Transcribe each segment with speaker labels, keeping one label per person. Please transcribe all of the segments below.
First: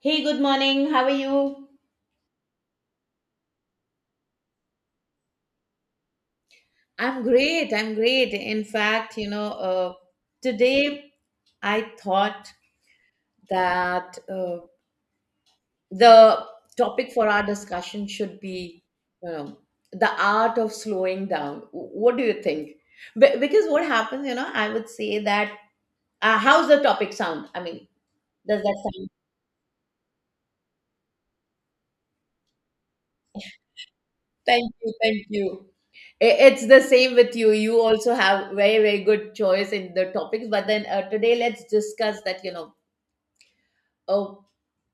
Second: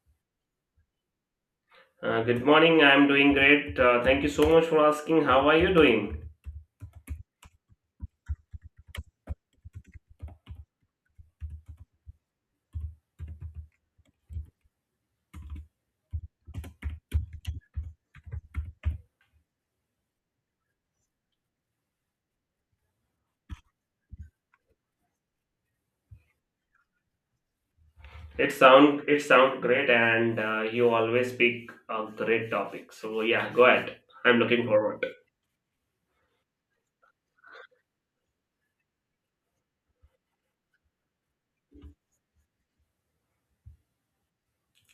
Speaker 1: Hey, good morning. How are you?
Speaker 2: Good morning. I'm doing great. Thank you so much for asking. How are you doing?
Speaker 1: I'm great. I'm great. In fact, you know, today I thought that the topic for our discussion should be, you know, the art of slowing down. What do you think? Because what happens, you know, I would say that how's the topic sound? I mean,
Speaker 2: It
Speaker 1: does that
Speaker 2: sound
Speaker 1: sound?
Speaker 2: it sound great, and you always pick a great topic. So yeah, go ahead. I'm looking
Speaker 1: Thank you.
Speaker 2: forward.
Speaker 1: Thank you. It's the same with you. You also have very, very good choice in the topics. But then today, let's discuss that, you know, uh,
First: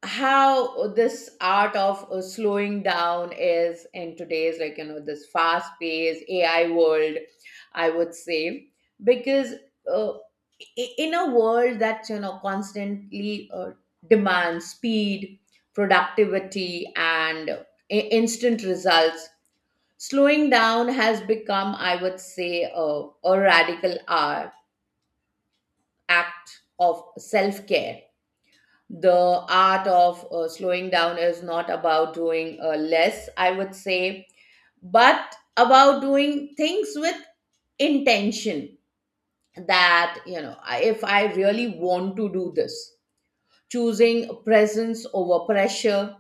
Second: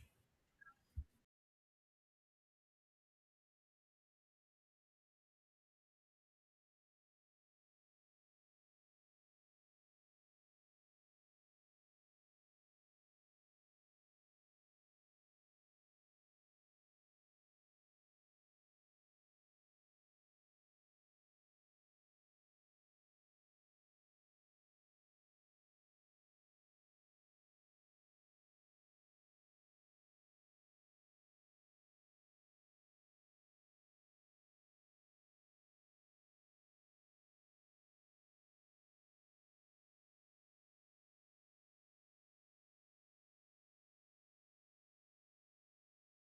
Speaker 1: how this art of slowing down is in today's, like, you know, this fast paced AI world, I would say. Because uh, in a world that, you know, constantly demands speed, productivity, and instant results. Slowing down has become, I would say, a radical art, act of self care. The art of slowing down is not about doing less, I would say, but about doing things with intention, that, you know, if I really want to do this, choosing presence over pressure.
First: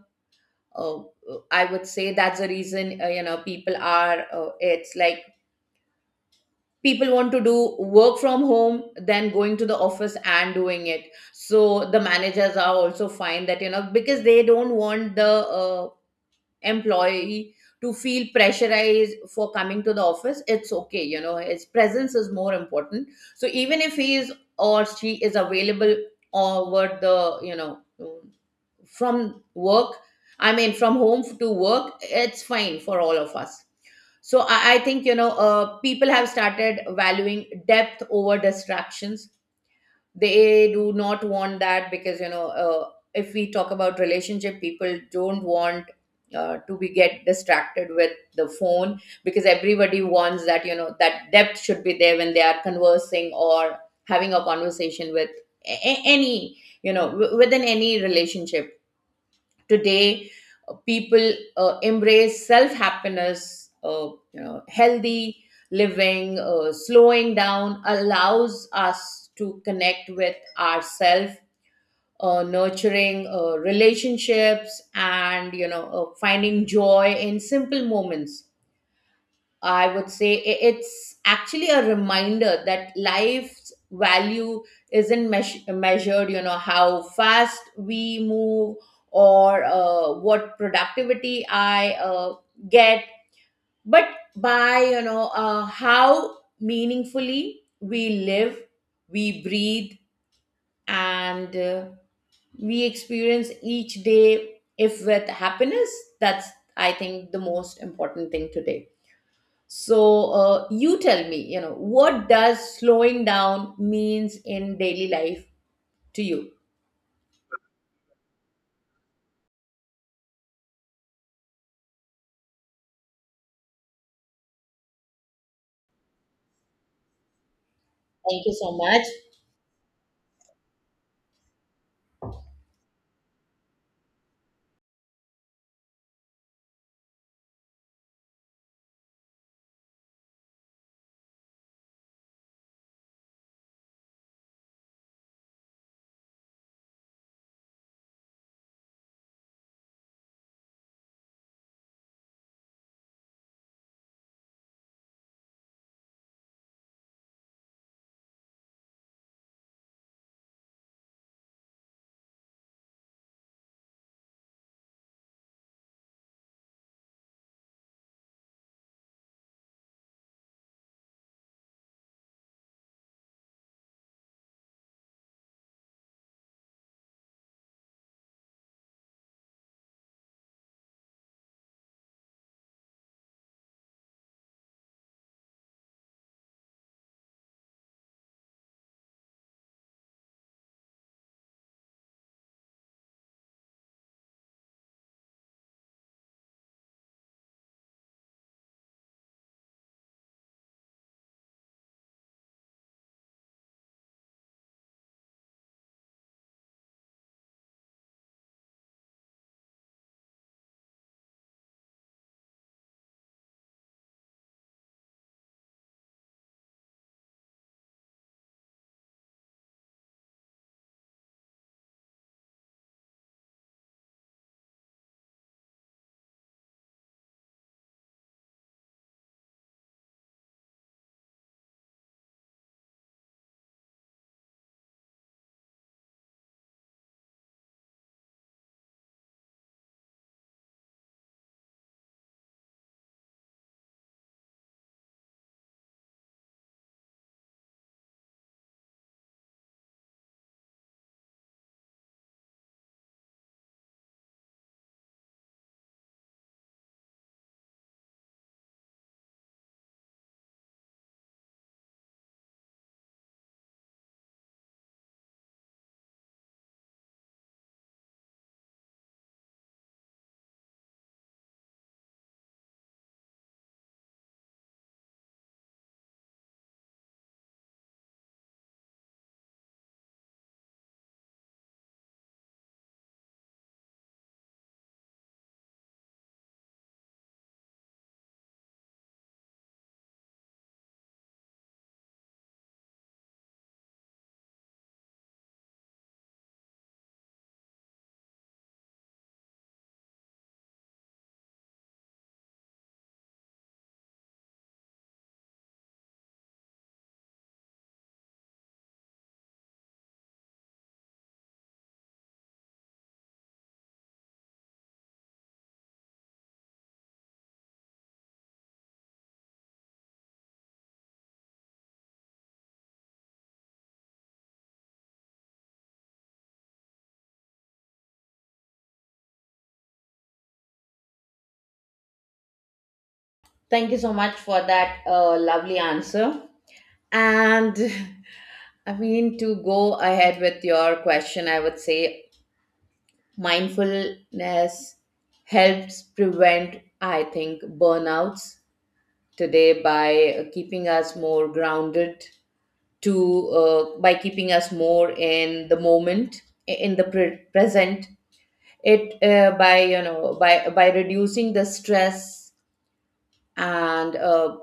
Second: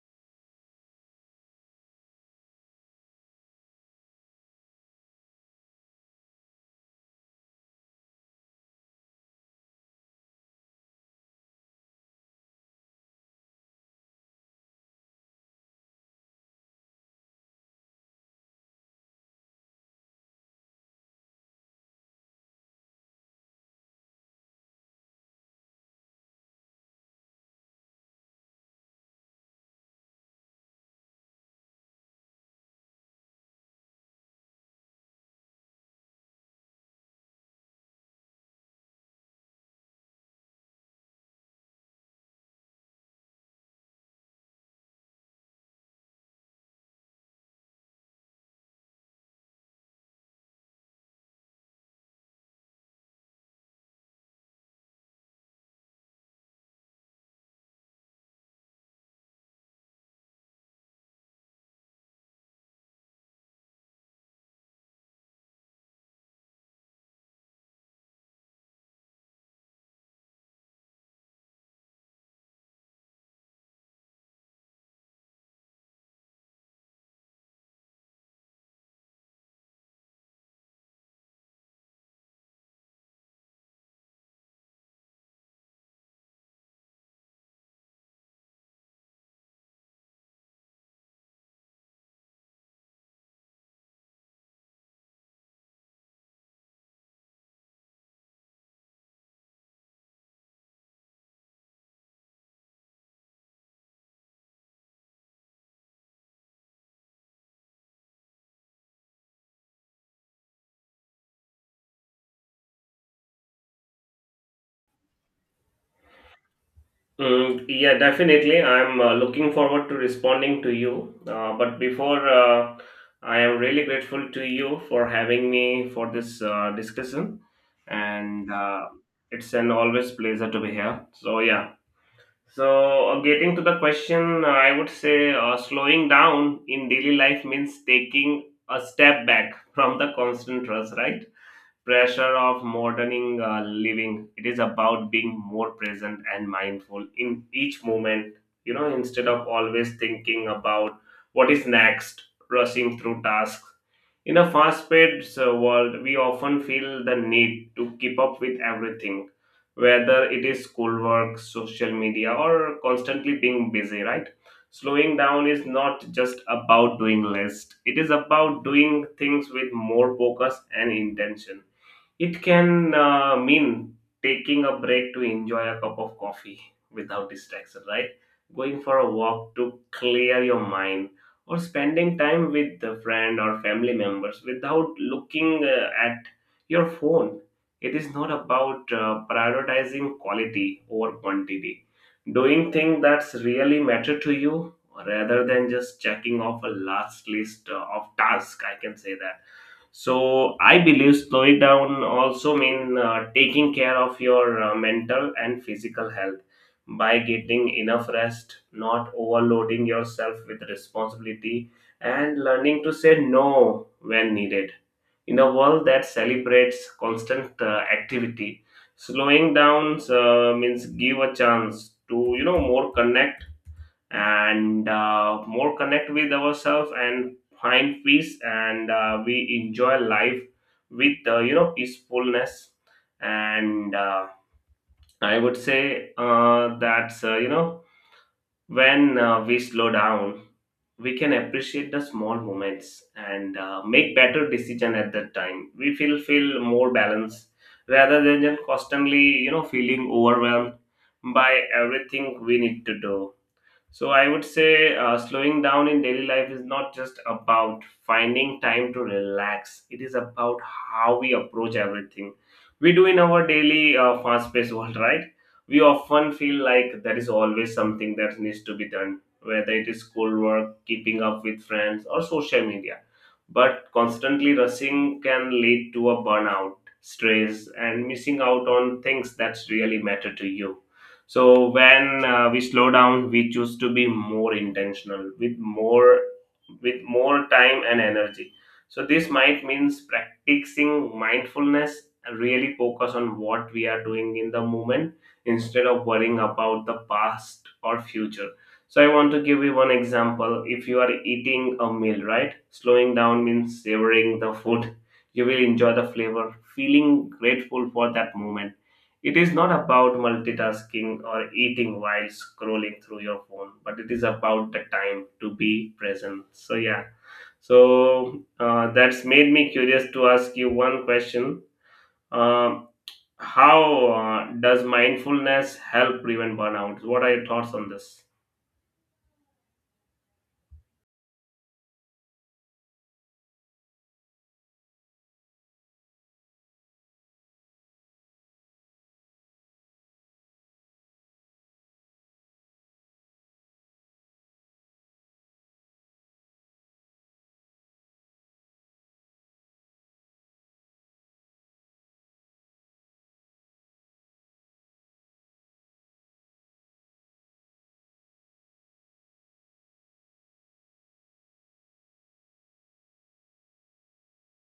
Speaker 1: Uh, I would say that's the reason, you know, it's like, people want to do work from home than going to the office and doing it. So the managers are also fine, that, you know, because they don't want the uh, employee to feel pressurized for coming to the office. It's okay, you know, his presence is more important. So even if he is or she is available over the, you know, from work, I mean from home to work, it's fine for all of us. So I think, you know, people have started valuing depth over distractions. They do not want that, because, you know, if we talk about relationship, people don't want to be get distracted with the phone, because everybody wants that, you know, that depth should be there when they are conversing or having a conversation with any, you know, within any relationship. Today, people embrace self happiness, you know, healthy living, slowing down allows us to connect with ourselves. Nurturing relationships and, you know, finding joy in simple moments. I would say it's actually a reminder that life's value isn't measured, you know, how fast we move or what productivity I get, but by, you know, how meaningfully we live, we breathe, and we experience each day. If with happiness, that's, I think, the most important thing today. So you tell me, you know, what does slowing down means in daily life to you?
Speaker 2: Mm, yeah, definitely. I'm looking forward to responding to you. But before, I am really grateful to you for having me for this discussion,
Speaker 1: Thank
Speaker 2: and
Speaker 1: you so much.
Speaker 2: it's an always pleasure to be here. So yeah. So, getting to the question, I would say slowing down in daily life means taking a step back from the constant rush, right? Pressure of moderning living. It is about being more present and mindful in each moment, you know, instead of always thinking about what is next, rushing through tasks. In a fast paced world, we often feel the need to keep up with everything, whether it is schoolwork, social media, or constantly being busy, right? Slowing down is not just about doing less, it is about doing things with more focus and intention. It can mean taking a break to enjoy a cup of coffee without distraction, right? Going for a walk to clear your mind, or spending time with a friend or family members without looking at your phone. It is not about prioritizing quality over quantity, doing things that really matter to you rather than just checking off a last list of tasks. I can say that. So I believe slowing down also mean taking care of your mental and physical health by getting enough rest, not overloading yourself with responsibility, and learning to say no when needed. In a world that celebrates constant activity, slowing down means give a chance to, you know, more connect and more connect with ourselves and find peace, and we enjoy life with, you know, peacefulness. And uh, i would say that's, you know, when we slow down, we can appreciate the small moments and make better decision. At that time we feel more balanced rather than just constantly, you know, feeling overwhelmed by everything we need to do. So I would say slowing down in daily life is not just about finding time to relax. It is about how we approach everything. We do in our daily fast-paced world, right? We often feel like there is always something that needs to be done, whether it is schoolwork, keeping up with friends, or social media. But constantly rushing can lead to a burnout, stress, and missing out on things that really matter to you. So when we slow down, we choose to be more intentional with more time and energy. So this might means practicing mindfulness and really focus on what we are doing in the moment instead of worrying about the past or future. So I want to give you one example. If you are eating a meal, right? Slowing down means savoring the food. You will enjoy the flavor, feeling grateful for that moment. It is not about multitasking or eating while scrolling through your phone, but it is about the time to be present. So, yeah. So, that's made me curious to ask you one question. Um, how does mindfulness help prevent burnout? What are your thoughts on this?
Speaker 1: Thank you so much for that lovely answer. And I mean, to go ahead with your question, I would say mindfulness helps prevent, I think, burnouts today by keeping us more grounded to by keeping us more in the moment, in the present. It by, you know, by reducing the stress and uh,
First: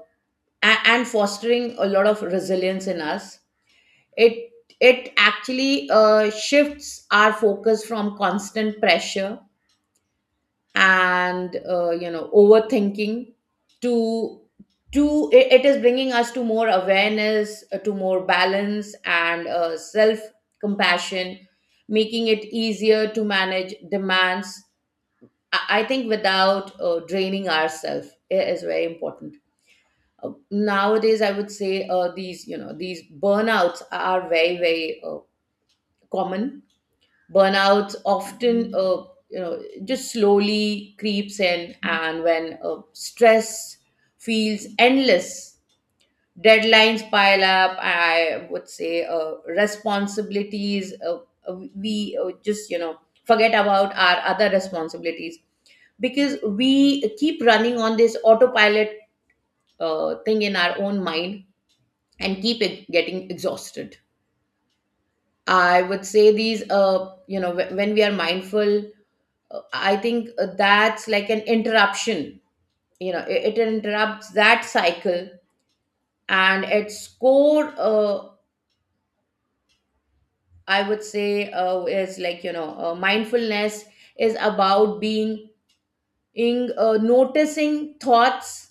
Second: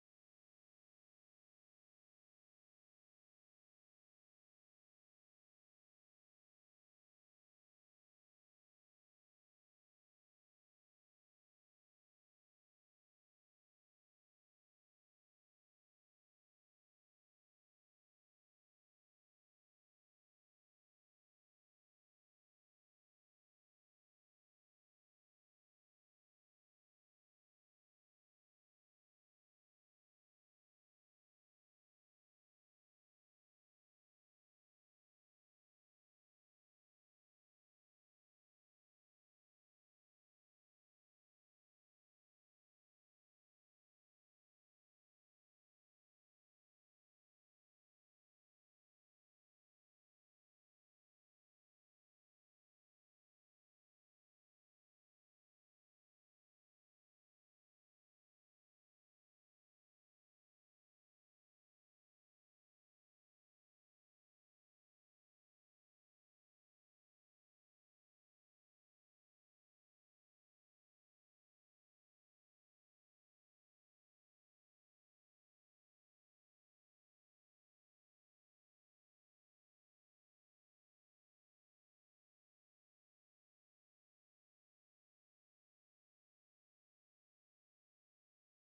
Speaker 1: a- and fostering a lot of resilience in us. It it actually shifts our focus from constant pressure and, you know, overthinking to it is bringing us to more awareness, to more balance and, self compassion, making it easier to manage demands. I think without draining ourselves is very important. Nowadays I would say these you know these burnouts are very very common. Burnout often, you know, just slowly creeps in, and when stress feels endless, deadlines pile up. I would say responsibilities. We, just, you know, forget about our other responsibilities because we keep running on this autopilot thing in our own mind and keep it getting exhausted. I would say these, you know, when we are mindful, I think that's like an interruption. You know, it interrupts that cycle, and its core, I would say, is like, you know, mindfulness is about being in, noticing thoughts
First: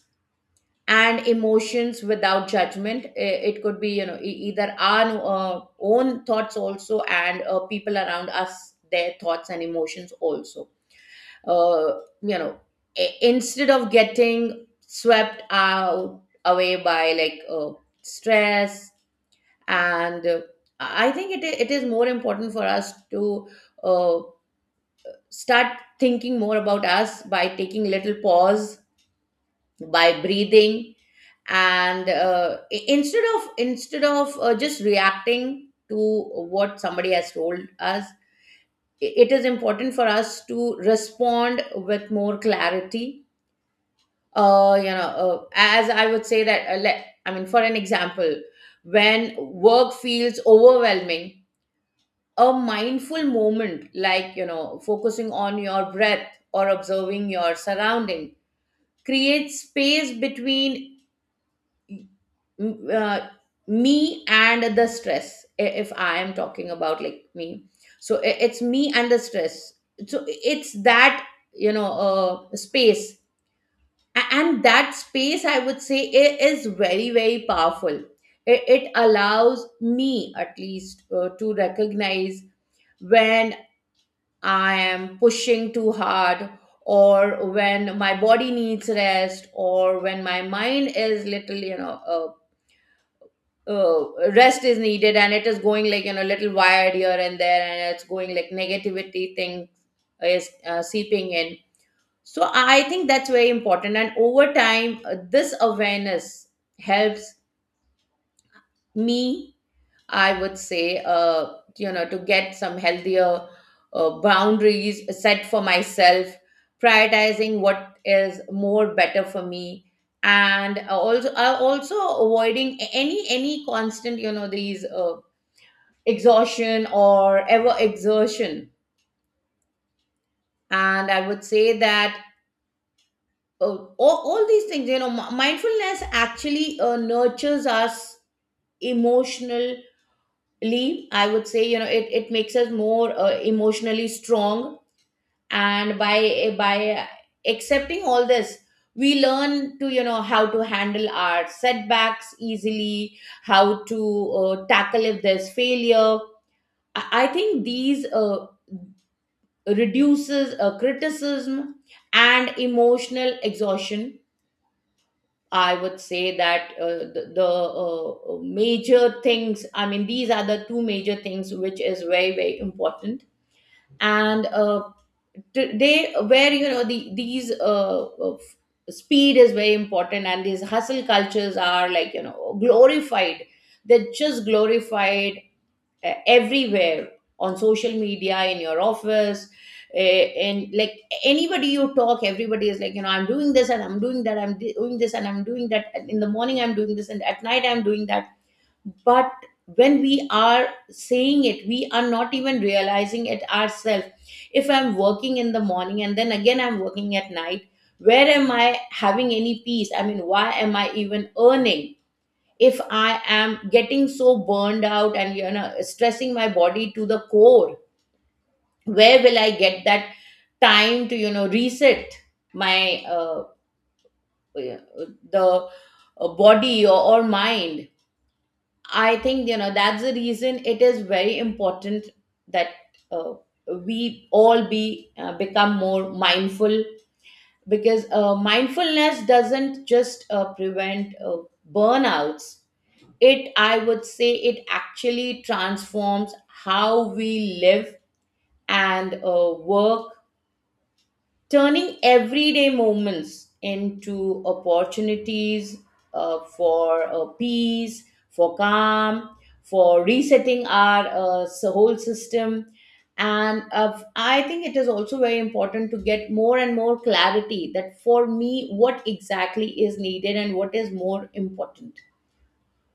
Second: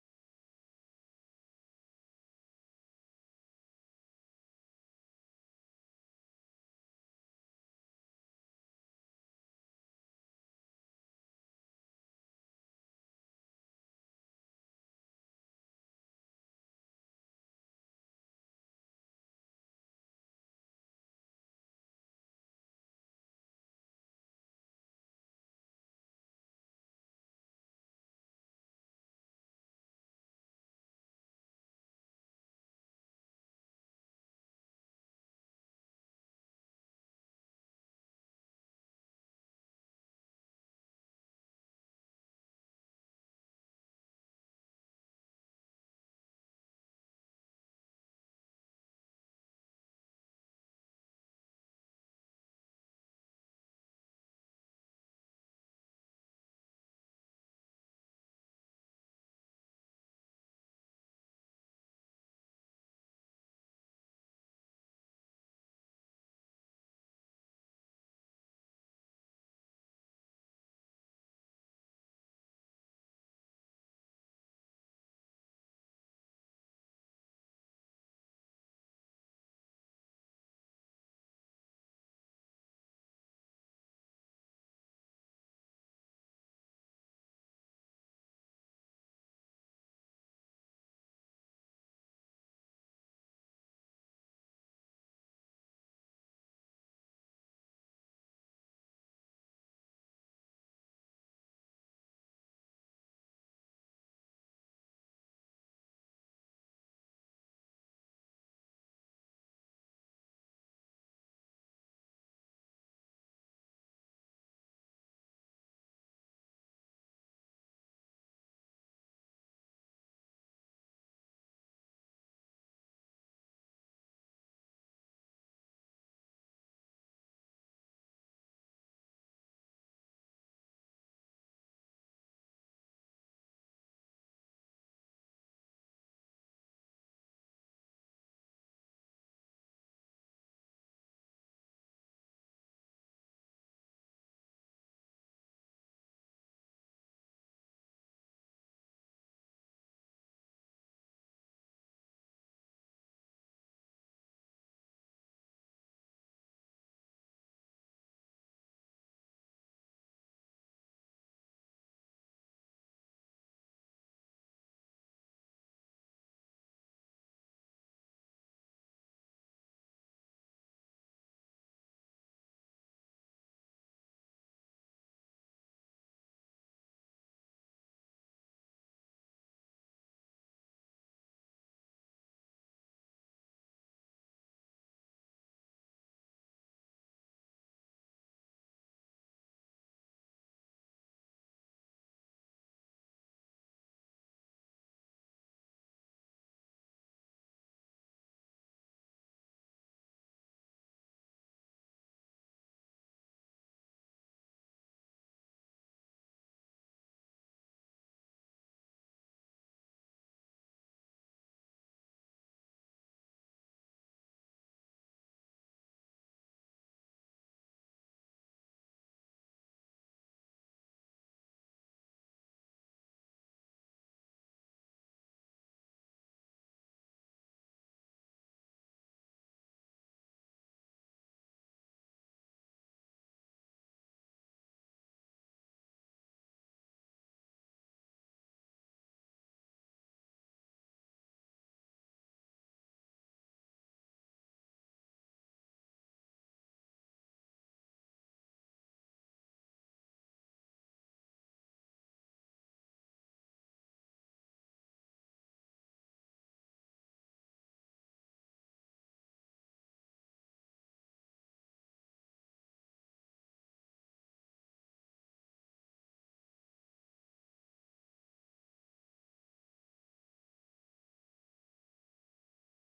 Speaker 1: and emotions without judgment. It could be, you know, either our own thoughts also, and, people around us, their thoughts and emotions also. uh, you know, instead of getting swept out away by, like, stress and, I think it is more important for us to uh, start thinking more about us by taking little pause, by breathing, and instead of just reacting to what somebody has told us. It is important for us to respond with more clarity, uh, you know. As I would say that, let I mean, for an example, when work feels overwhelming, a mindful moment, like, you know, focusing on your breath or observing your surrounding, creates space between, uh, me and the stress. If I am talking about, like, me, so it's me and the stress. So it's that, you know, space. And that space, I would say, is very very powerful. It allows me, at least, to recognize when I am pushing too hard, or when my body needs rest, or when my mind is little, you know, rest is needed, and it is going, like, you know, little wired here and there, and it's going like negativity thing is seeping in. So I think that's very important. And over time, this awareness helps me, I would say, you know, to get some healthier boundaries set for myself, prioritizing what is more better for me, and also avoiding any constant, you know, these exhaustion or ever exertion. And I would say that all these things, you know, mindfulness actually nurtures us emotionally. I would say, you know, it makes us more emotionally strong, and by accepting all this, we learn to, you know, how to handle our setbacks easily, how to tackle if there's failure. I think these reduces criticism and emotional exhaustion, I would say. That the major things, I mean, these are the two major things which is very, very important. And today, where, you know, these speed is very important, and these hustle cultures are, like, you know, glorified. They're just glorified everywhere, on social media, in your office, and, like, anybody you talk, everybody is like, you know, I'm doing this and I'm doing that, doing this and I'm doing that, and in the morning I'm doing this and at night I'm doing that. But when we are saying it, we are not even realizing it ourselves. If I'm working in the morning and then again I'm working at night, where am I having any peace? I mean, why am I even earning? If I am getting so burned out and, you know, stressing my body to the core, where will I get that time to, you know, reset my the body, or mind? I think, you know, that's the reason it is very important that, uh, we all be become more mindful, because, mindfulness doesn't just prevent burnouts. It, I would say, it actually transforms how we live and work, turning everyday moments into opportunities, for peace, for calm, for resetting our, whole system. And, I think it is also very important to get more and more clarity, that for me, what exactly is needed and what is more important.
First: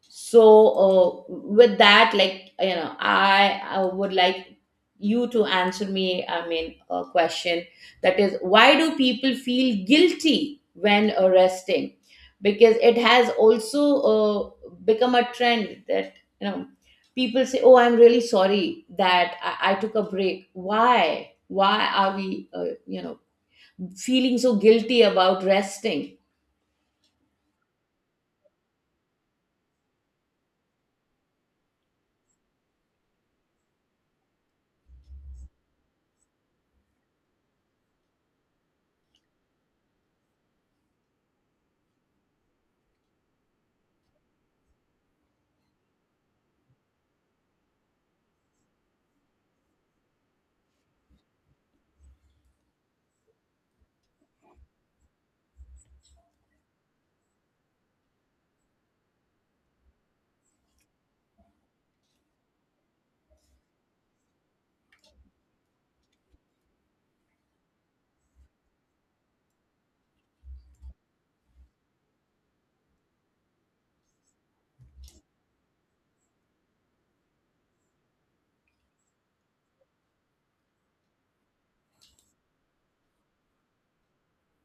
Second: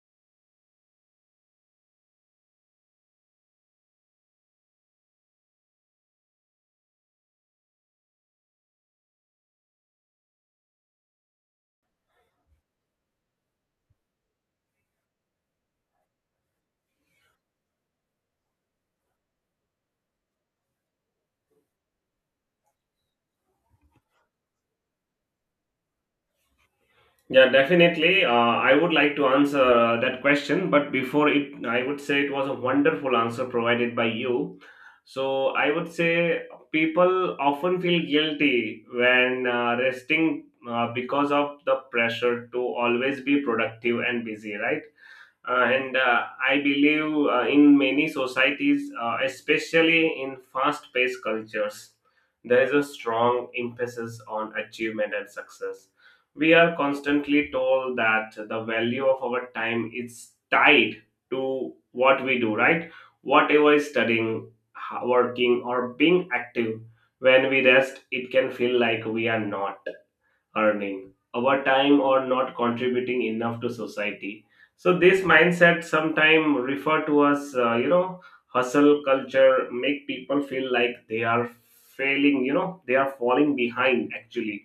Speaker 1: So, with that, like, you know, I would like you to answer me, I mean, a question, that is, why do people feel guilty when arresting? Because it has also become a trend that, you know, people say, oh, I'm really sorry that I took a break. Why are we, you know, feeling so guilty about resting?
Speaker 2: Yeah, definitely. I would like to answer that question, but before it, I would say it was a wonderful answer provided by you. So I would say people often feel guilty when resting because of the pressure to always be productive and busy, right? And I believe in many societies, especially in fast paced cultures, there is a strong emphasis on achievement and success. We are constantly told that the value of our time is tied to what we do, right? Whatever is studying, working, or being active, when we rest, it can feel like we are not earning our time or not contributing enough to society. So this mindset, sometimes refer to us, you know, hustle culture, make people feel like they are failing, you know, they are falling behind actually.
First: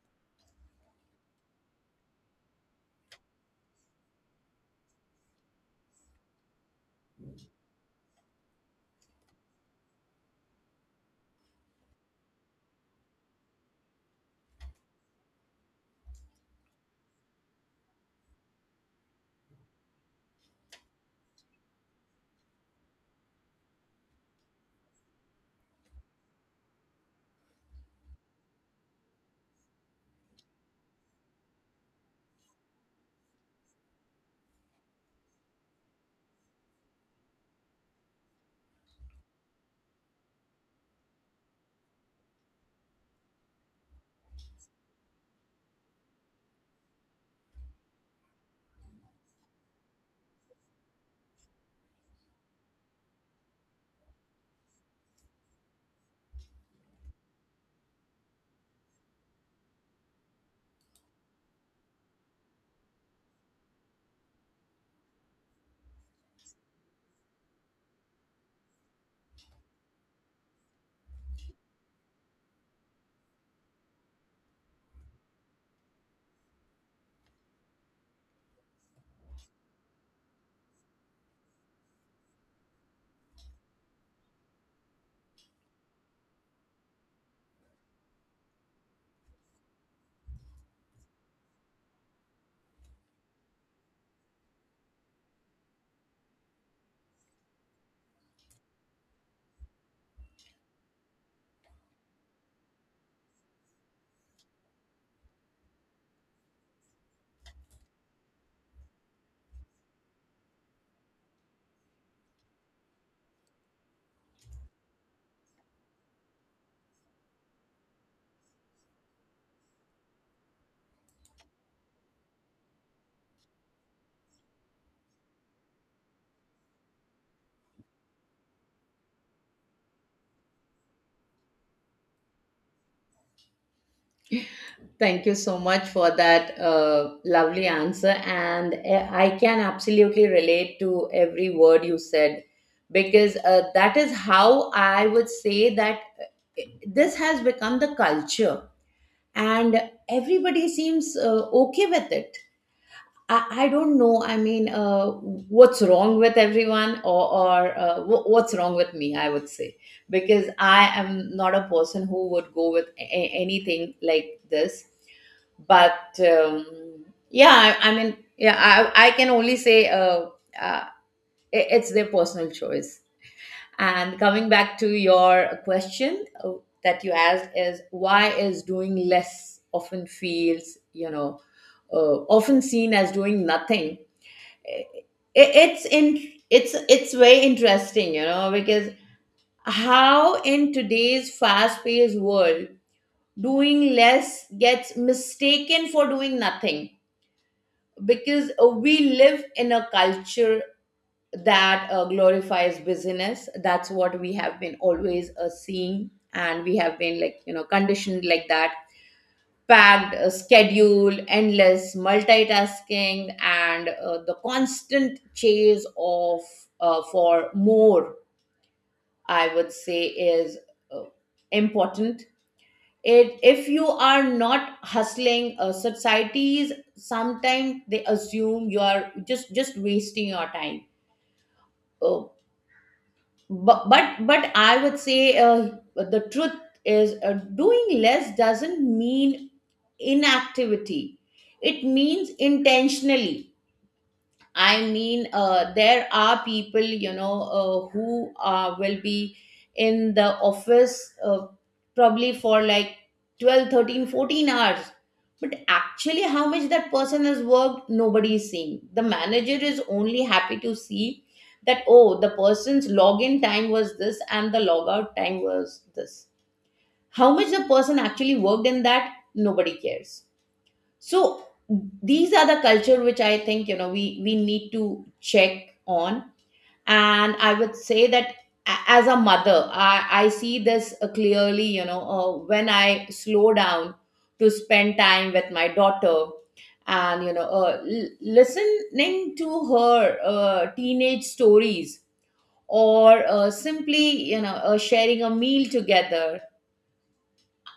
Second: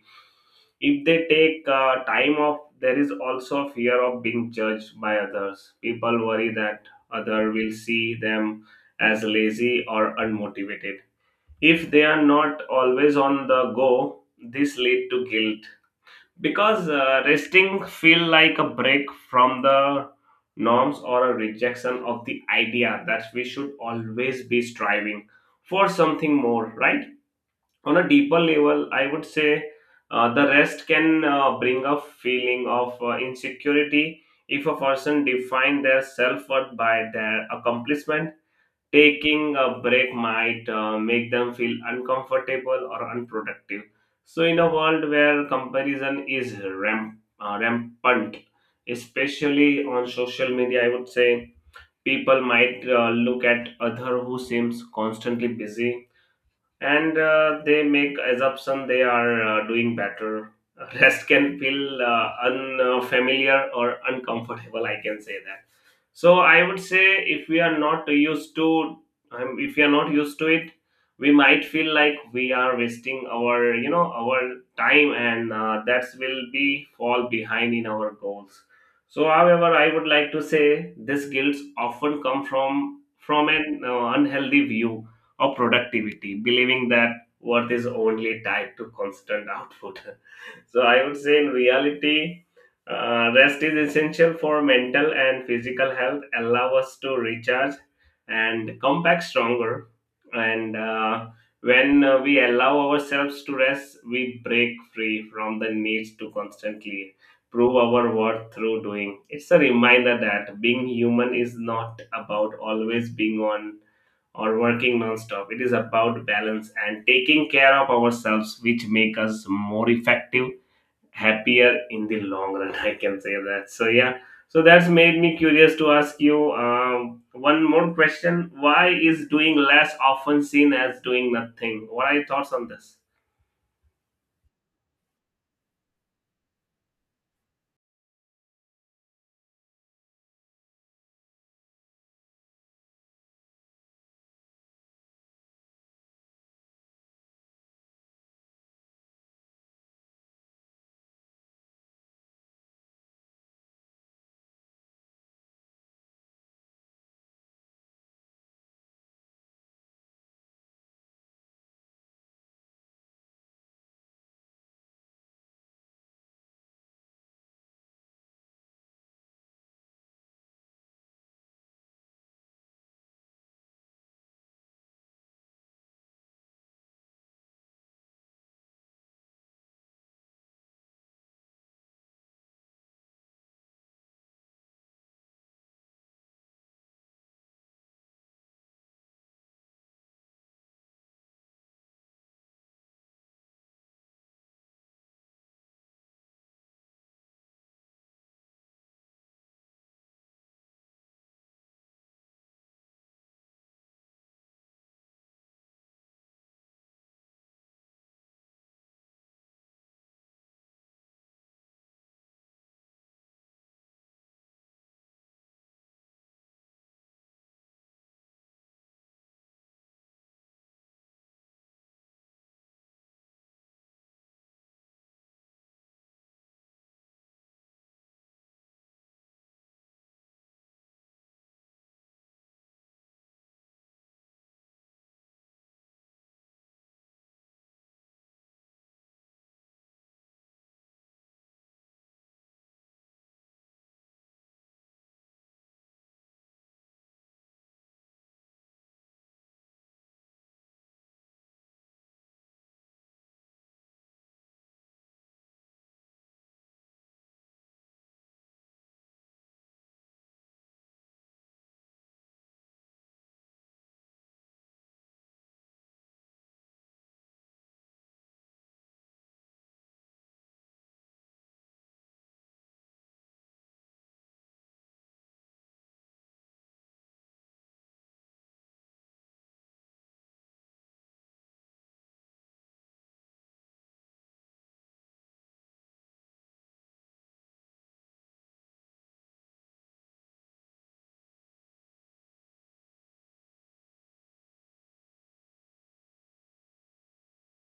Speaker 2: If they take time off, there is also fear of being judged by others. People worry that other will see them as lazy or unmotivated if they are not always on the go. This lead to guilt because resting feel like a break from the norms or a rejection of the idea that we should always be striving for something more, right? On a deeper level, I would say the rest can bring a feeling of insecurity. If a person define their self-worth by their accomplishment, taking a break might make them feel uncomfortable or unproductive. So, in a world where comparison is rampant, especially on social media, I would say people might look at other who seems constantly busy, and they make assumption they are doing better. Rest can feel unfamiliar or uncomfortable, I can say that. So I would say if we are not used to, if we are not used to it, we might feel like we are wasting our, you know, our time, and that will be fall behind in our goals. So however I would like to say this guilt often come from an unhealthy view or productivity, believing that worth is only tied to constant output. So I would say in reality, rest is essential for mental and physical health, allow us to recharge and come back stronger. And when we allow ourselves to rest, we break free from the needs to constantly prove our worth through doing. It's a reminder that being human is not about always being on or working non-stop. It is about balance and taking care of ourselves, which make us more effective, happier in the long run. I can say that. So yeah, so that's made me curious to ask you, one more question. Why is doing less often seen as doing nothing? What are your thoughts on this?
Speaker 1: Thank you so much for that lovely answer. And I can absolutely relate to every word you said, because that is how I would say that, eh, this has become the culture, and everybody seems okay with it. I don't know. I mean, what's wrong with everyone, or what's wrong with me? I would say because I am not a person who would go with anything like this. But um, yeah, I mean, yeah, I can only say uh, it's their personal choice. And coming back to your question, that you asked is why is doing less often feels often seen as doing nothing. it, it's in it's very interesting, you know, because how in today's fast paced world doing less gets mistaken for doing nothing, because we live in a culture that glorifies business. That's what we have been always seeing, and we have been, like, you know, conditioned like that. Packed schedule, endless multitasking, and the constant chase of for more, I would say, is uh, important. If you are not hustling, societies sometimes they assume you are just wasting your time. Uh, but I would say the truth is, doing less doesn't mean inactivity. It means intentionally, there are people, who will be in the office, probably for like 12, 13, 14 hours. But actually how much that person has worked, nobody is seeing. The manager is only happy to see that, oh, the person's login time was this and the logout time was this. How much the person actually worked in that, nobody cares. So these are the culture which I think, you know, we need to check on. And I would say that, as a mother, I see this clearly, you know. When I slow down to spend time with my daughter, and, listening to her teenage stories, or simply, sharing a meal together,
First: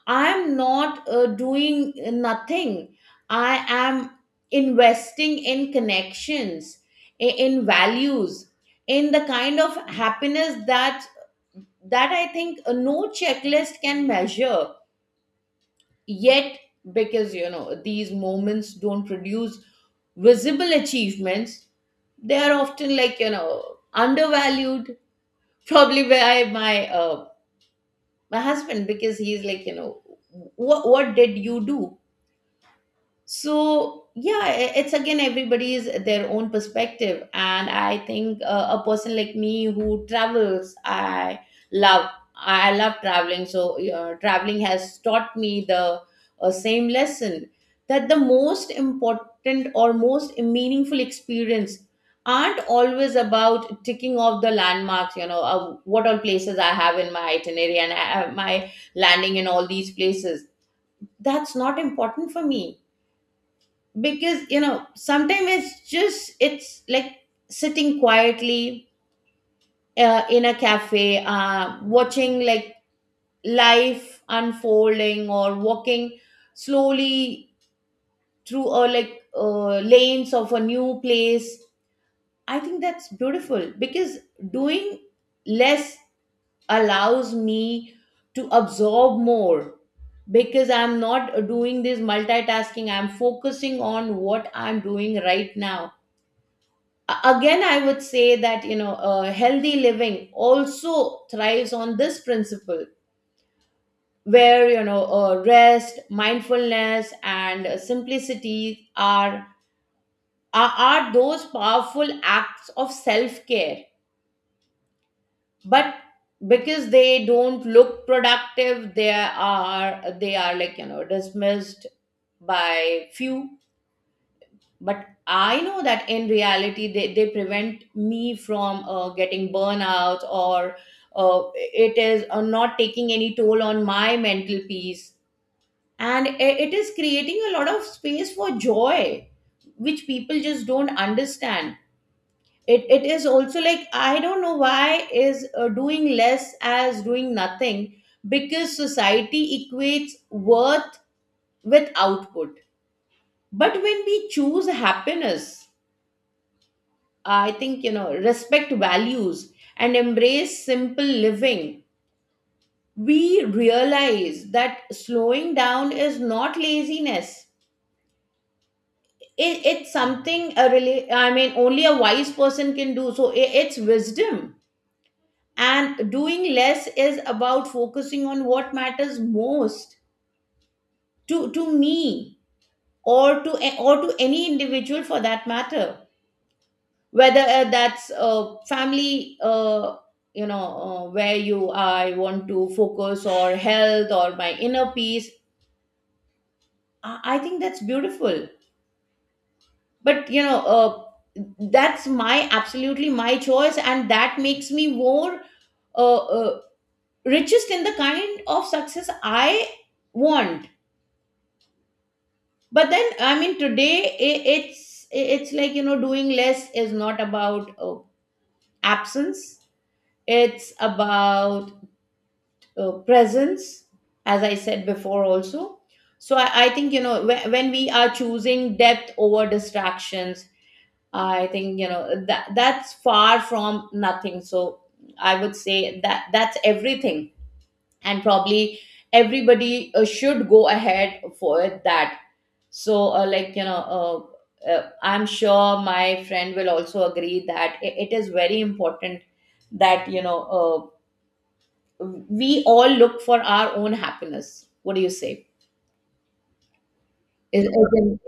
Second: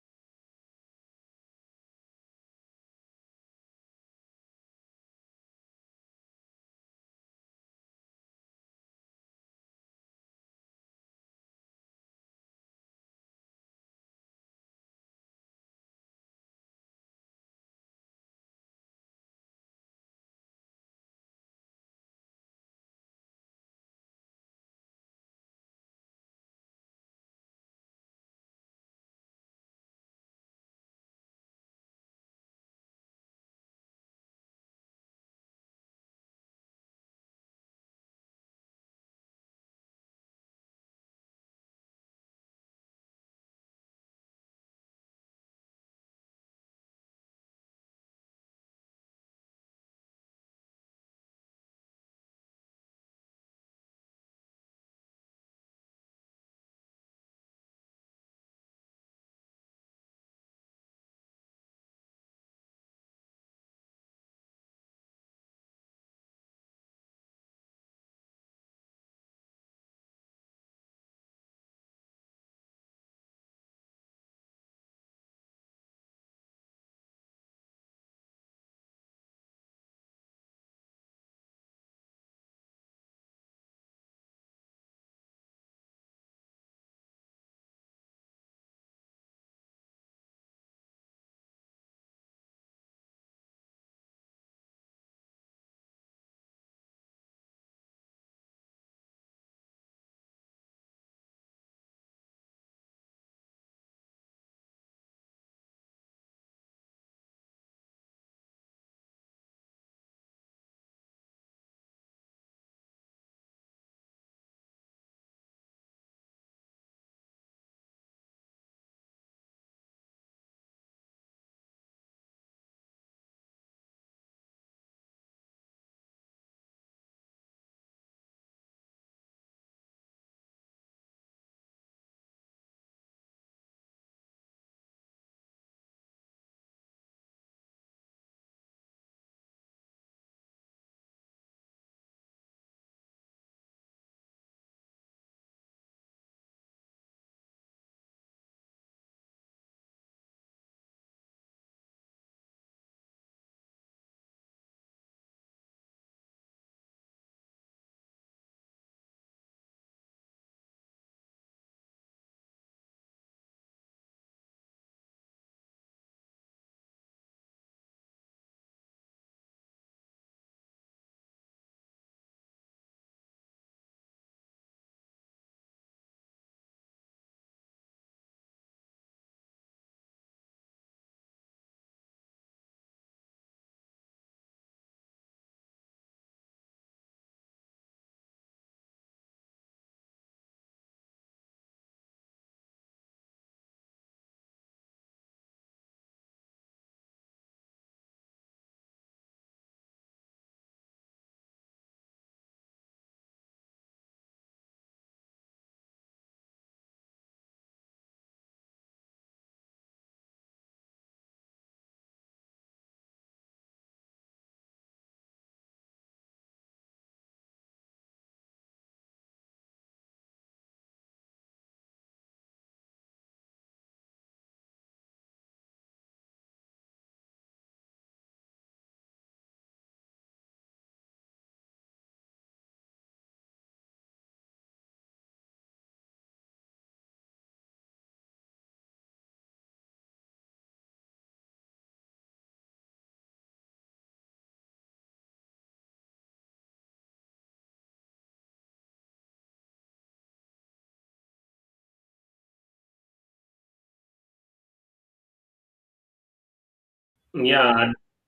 Speaker 1: I'm not doing nothing. I am investing in connections, in values, in the kind of happiness that I think no checklist can measure. Yet, because, you know, these moments don't produce visible achievements, they are often, like, you know, undervalued. Probably by my my husband, because he's like, you know, what did you do? So yeah, it's again everybody's their own perspective, and I think a person like me who travels, I love, I love traveling. So traveling has taught me the same lesson, that the most important or most meaningful experience aren't always about ticking off the landmarks. You know, what all places I have in my itinerary and I, my landing in all these places, that's not important for me. Because, you know, sometimes it's just, it's like sitting quietly in a cafe, watching, like, life unfolding, or walking slowly through a, like, lanes of a new place. I think that's beautiful, because doing less allows me to absorb more, because I'm not doing this multitasking. I'm focusing on what I'm doing right now. Again, I would say that, you know, healthy living also thrives on this principle, where, you know, rest, mindfulness and simplicity are, are those powerful acts of self-care. But because they don't look productive, they are, they are, like, you know, dismissed by few. But I know that in reality they prevent me from getting burnout, or it is not taking any toll on my mental peace, and it is creating a lot of space for joy, which people just don't understand. It is also like, I don't know why is doing less as doing nothing. Because society equates worth with output. But when we choose happiness, I think, you know, respect values and embrace simple living, we realize that slowing down is not laziness. It's something a really, I mean, only a wise person can do. So it's wisdom. And doing less is about focusing on what matters most to me, or to or to any individual for that matter. Whether that's family, where you, I want to focus, or health, or my inner peace. I think that's beautiful. But, that's my absolutely my choice, and that makes me more uh, uh, richest in the kind of success I want. But then, I mean, today, I, it's like, you know, doing less is not about absence. It's about presence, as I said before also. So I think, you know, when we are choosing depth over distractions, I think, you know, that that's far from nothing. So I would say that that's everything. And probably everybody should go ahead for that. So like, you know, I'm sure my friend will also agree that it is very important, that, we all look for our own happiness. What do you say? Is- is
Speaker 2: Yeah.
Speaker 1: in-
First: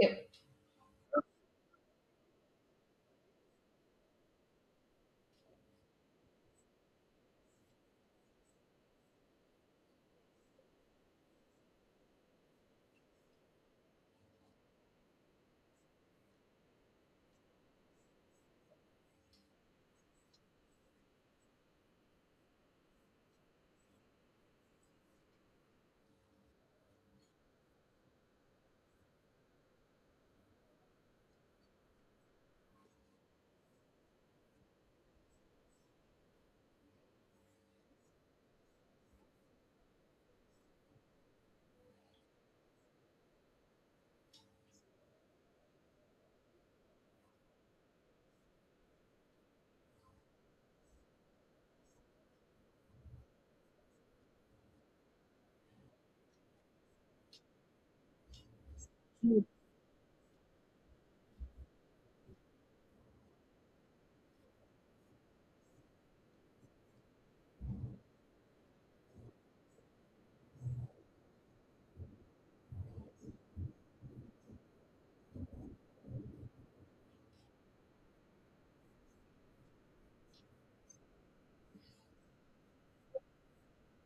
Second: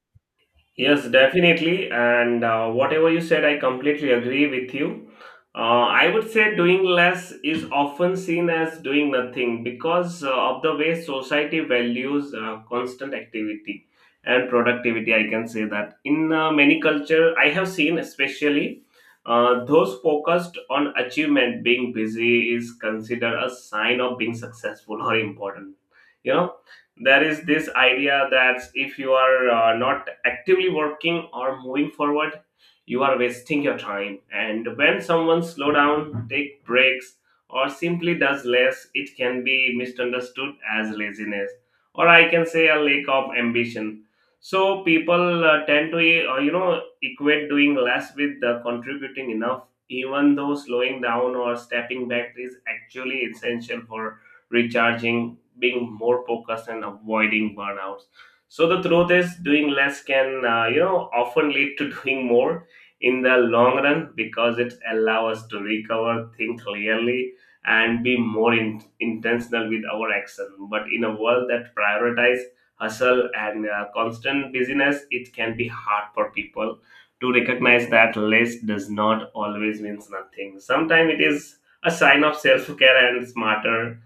Speaker 2: Yes, definitely. And whatever you said, I completely agree with you. I would say doing less is often seen as doing nothing because of the way society values constant activity and productivity. I can say that in many culture, I have seen, especially those focused on achievement, being busy is considered a sign of being successful or important. You know, there is this idea that if you are not actively working or moving forward, you are wasting your time. And when someone slow down, take breaks, or simply does less, it can be misunderstood as laziness, or I can say a lack of ambition. So people tend to, you know, equate doing less with contributing enough, even though slowing down or stepping back is actually essential for recharging, being more focused, and avoiding burnouts. So the truth is, doing less can, you know, often lead to doing more in the long run, because it allows us to recover, think clearly, and be more intentional with our action. But in a world that prioritizes hustle and constant busyness, it can be hard for people to recognize that less does not always means nothing. Sometimes it is a sign of self care and smarter,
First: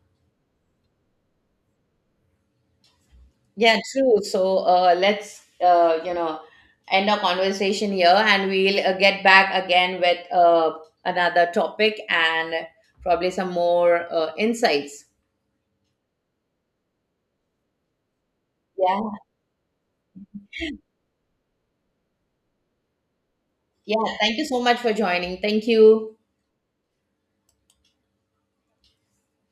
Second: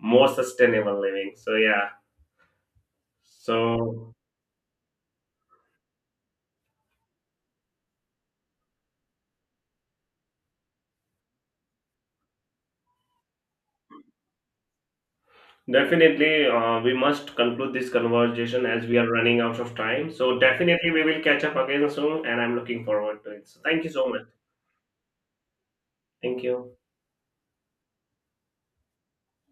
Speaker 2: more sustainable living. So yeah,
Speaker 1: yeah,
Speaker 2: so
Speaker 1: true. So let's, end our conversation here, and we'll get back again with another topic, and probably some more insights.
Speaker 2: definitely we must conclude this conversation as we
Speaker 1: Yeah,
Speaker 2: are running out of time. So definitely we will catch up again soon, and I'm looking forward to it. So thank you
Speaker 1: yeah.
Speaker 2: so much.
Speaker 1: Thank you so much for joining. Thank you.
Speaker 2: Thank you.